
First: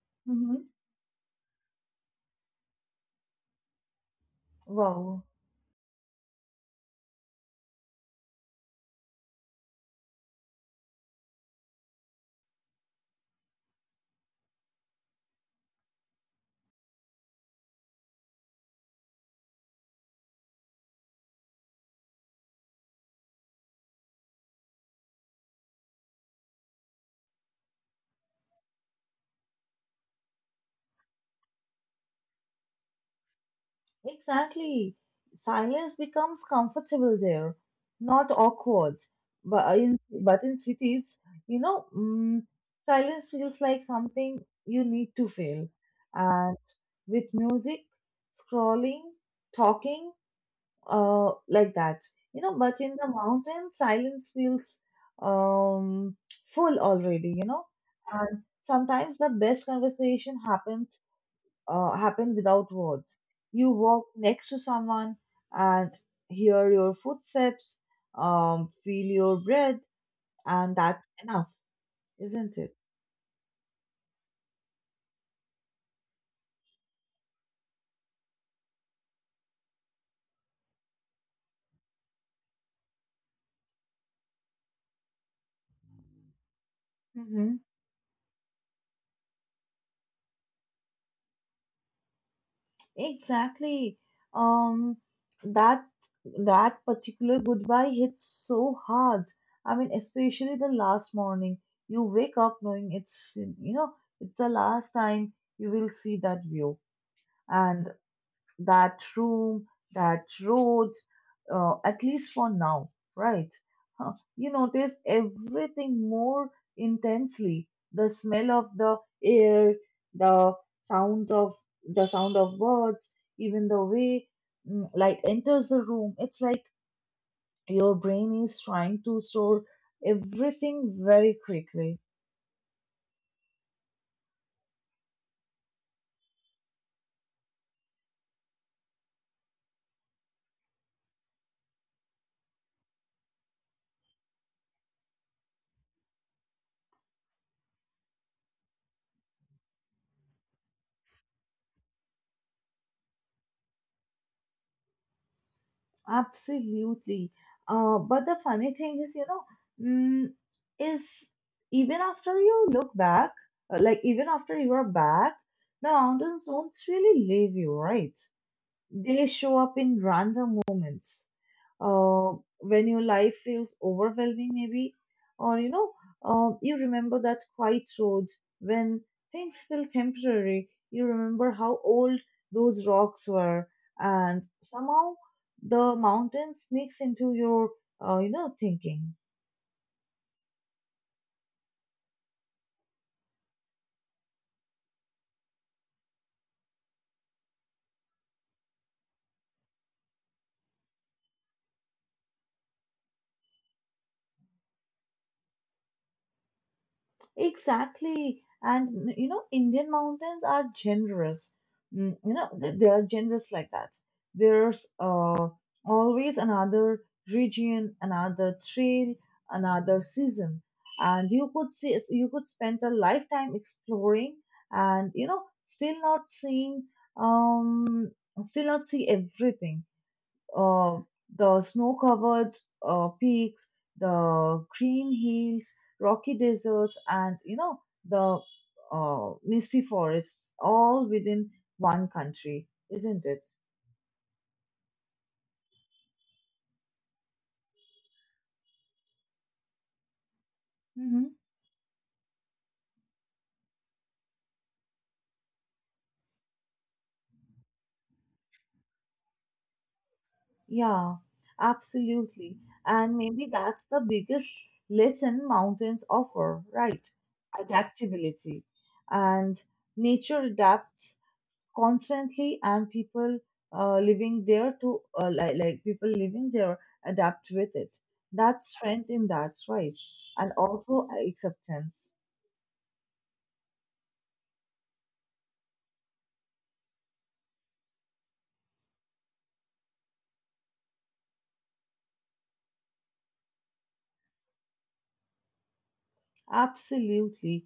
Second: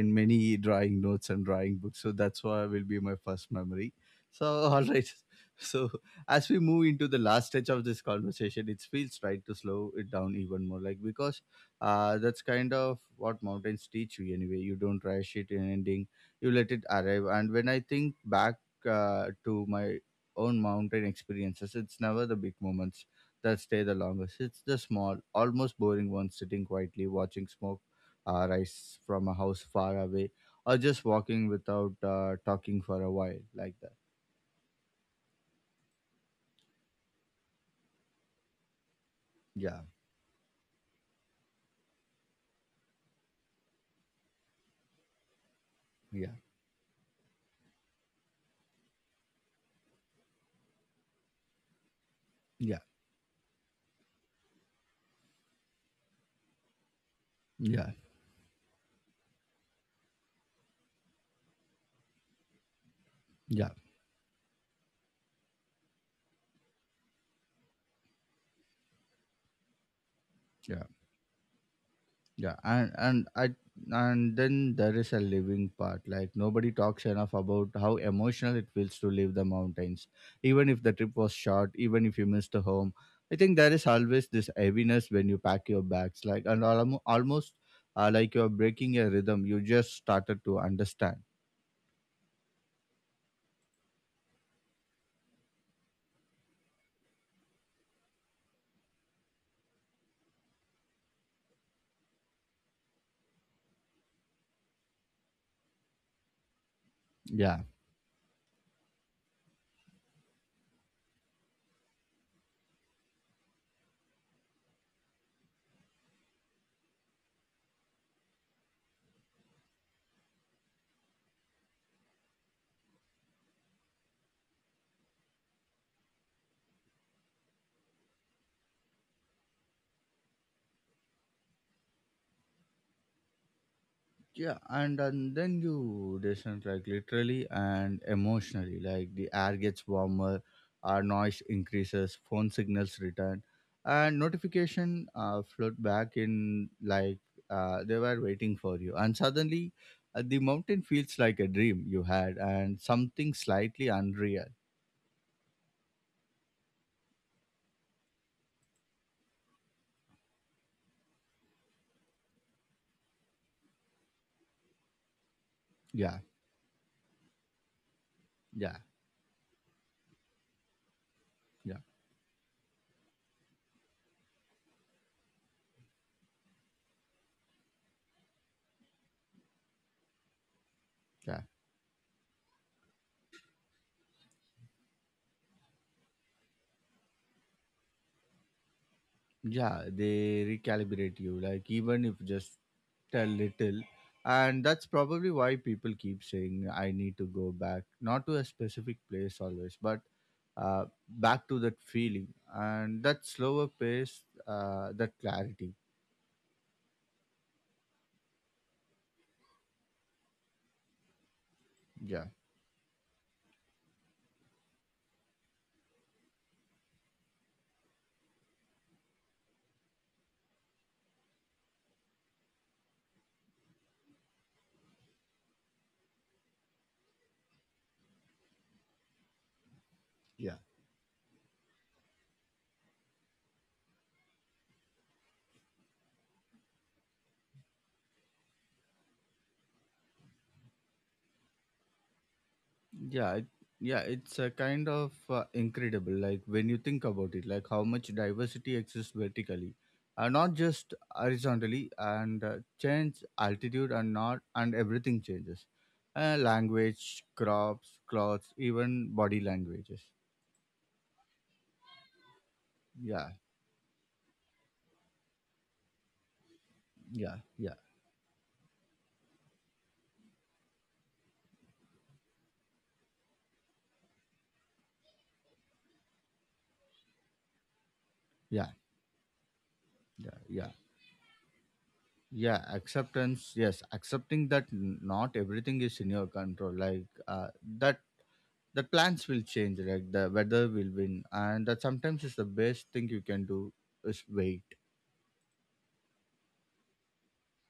in many drawing notes and drawing books. So that's why will be my first memory. So all right.
Wow.
So as we move into the last stage of this conversation, it feels right to slow it down even more. Like because uh, that's kind of what mountains teach you anyway. You don't rush it in ending. You let it arrive. And when I think back uh, to my own mountain experiences, it's never the big moments that stay the longest. It's the small, almost boring ones sitting quietly watching smoke uh, rice from a house far away, or just walking without uh, talking for a while, like that.
Exactly, silence becomes comfortable there, not awkward, but uh,
Yeah,
in but in cities, you know, mm, silence feels like something you need to feel,
yeah,
and with music, scrolling, talking, uh, like that. You know,
yeah,
but in the mountains, silence feels um, full already, you know,
yeah,
and sometimes the best conversation happens uh, happen without words.
yeah,
You walk next to someone and hear your footsteps, um, feel your breath, and
yeah,
that's enough,
yeah.
isn't it?
And and I and then there is a living part. Like nobody talks enough about how emotional it feels to leave the mountains, even if the trip was short, even if you missed a home. I think there is always this heaviness when you pack your bags, like, and almo- almost uh, like you're breaking a rhythm you just started to understand.
Exactly. Um, that that particular goodbye hits so hard. I mean, especially the last morning. You wake up knowing it's, you know, it's the last time you will see that view.
Yeah,
And that room, that road, uh, at least for now, right? Huh, you notice everything more intensely. The smell of the air, the sounds of the sound of birds, even the way, mm, light enters the room. It's like your brain is trying to store everything very quickly.
yeah. And, and then you descend, like literally and emotionally, like the air gets warmer, our noise increases, phone signals return, and notification uh, float back in like uh, they were waiting for you. And suddenly uh, the mountain feels like a dream you had and something slightly unreal.
Absolutely. Uh, but the funny thing is, you know, mm, is even after you look back, uh, like even after you are back, the
Yeah,
mountains don't really leave you, right?
yeah,
They show up in random moments
yeah,
uh, when your life feels overwhelming, maybe, or you know, uh, you remember that quiet road when things feel temporary. You
yeah,
remember how old those rocks were, and somehow the mountain sneaks into your, uh, you know, thinking.
yeah, they recalibrate you, like even if just a little. And that's probably why people keep saying I need to go back, not to a specific place always, but uh, back to that feeling and that slower pace, uh, that clarity.
Exactly. And you know, Indian mountains are generous. Mm,
yeah
you know, they they are generous like that. There's uh, always another region, another trail, another season, and you could see you could spend a lifetime exploring, and you know, still not seeing um, still not see everything, uh, the snow covered uh, peaks, the green hills, rocky deserts, and you know, the uh, misty forests, all within one country, isn't
yeah
it?
it, yeah, it's a kind of uh, incredible like when you think about it, like how much diversity exists vertically, uh, not just
Mm-hmm.
horizontally. And uh, change altitude, and not, and everything changes, uh, language, crops, clothes, even body languages.
Yeah, absolutely. And
Yeah,
maybe that's the biggest lesson mountains offer, right?
yeah, yeah,
Adaptability. And nature adapts constantly, and people uh, living there to uh, like, like people living there adapt with it.
yeah,
That's strength in that's right,
yeah,
and
yeah,
also acceptance.
yeah, acceptance, yes. Accepting that n- not everything is in your control, like uh, that the plans will change, right? The weather will win, and that sometimes is the best thing you can do is wait.
Absolutely.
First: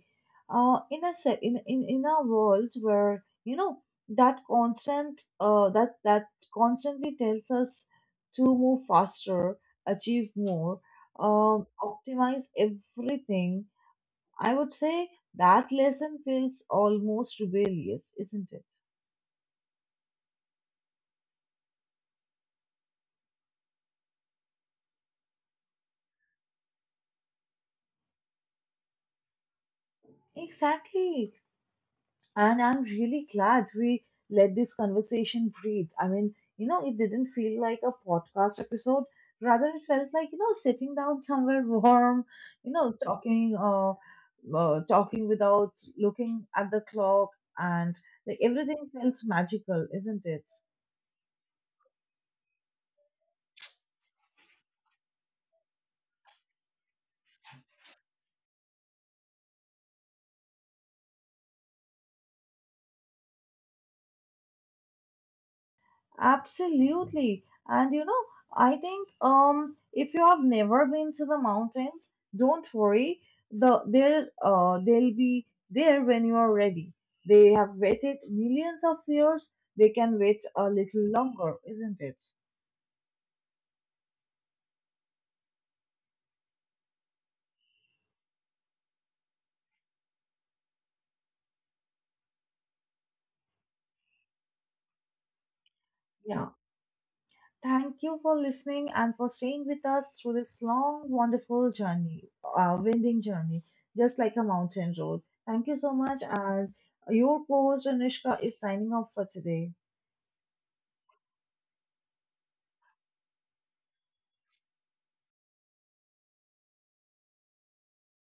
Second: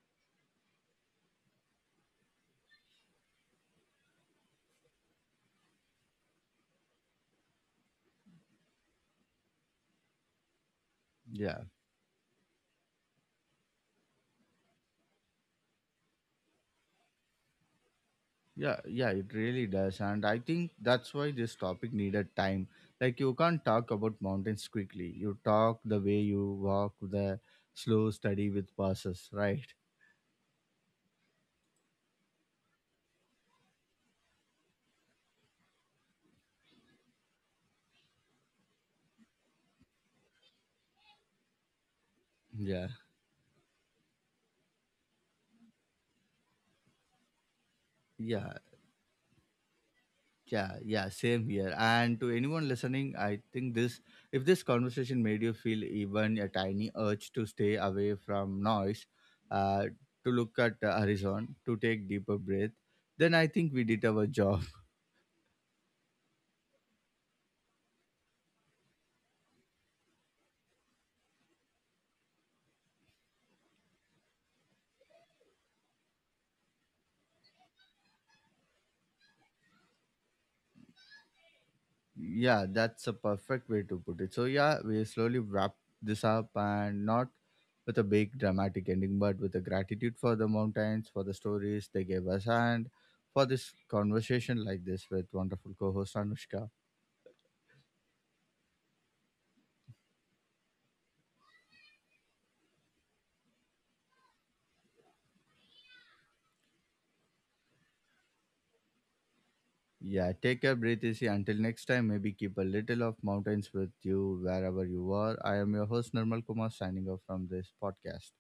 Uh, in a se- in, in in a world where you know, that constant uh, that that constantly tells us to move faster, achieve more,
Yeah,
um, optimize everything, I would say that lesson feels almost rebellious, isn't it?
yeah, yeah, it really does. And I think that's why this topic needed time, like you can't talk about mountains quickly. You talk the way you walk, the slow study with passes, right?
Exactly. And I'm really glad we let this conversation breathe. I mean, you know, it didn't feel like a podcast episode. Rather, it felt like, you know, sitting down somewhere warm, you
Yeah,
know, talking, uh, uh, talking without looking at the clock, and like
yeah.
everything felt magical, isn't it?
Yeah, yeah, same here. And to anyone listening, I think this, if this conversation made you feel even a tiny urge to stay away from noise, uh, to look at the horizon, to take deeper breath, then I think we did our job.
Absolutely. And you know, I think um if you have never been to the mountains, don't worry. The they'll uh they'll be there when you are ready. They have waited millions of years. They can wait a little longer, isn't it?
Yeah, that's a perfect way to put it. So yeah, we slowly wrap this up, and not with a big dramatic ending, but with a gratitude for the mountains, for the stories they gave us, and for this conversation like this with wonderful co-host
Yeah.
Anushka.
Thank you for listening and for staying with us through this long, wonderful journey, uh, winding journey, just like a mountain road. Thank you so much. And your co host, Anushka, is signing off for today.
Yeah, take a breath easy until next time. Maybe keep a little of mountains with you wherever you are. I am your host Nirmal Kumar signing off from this podcast.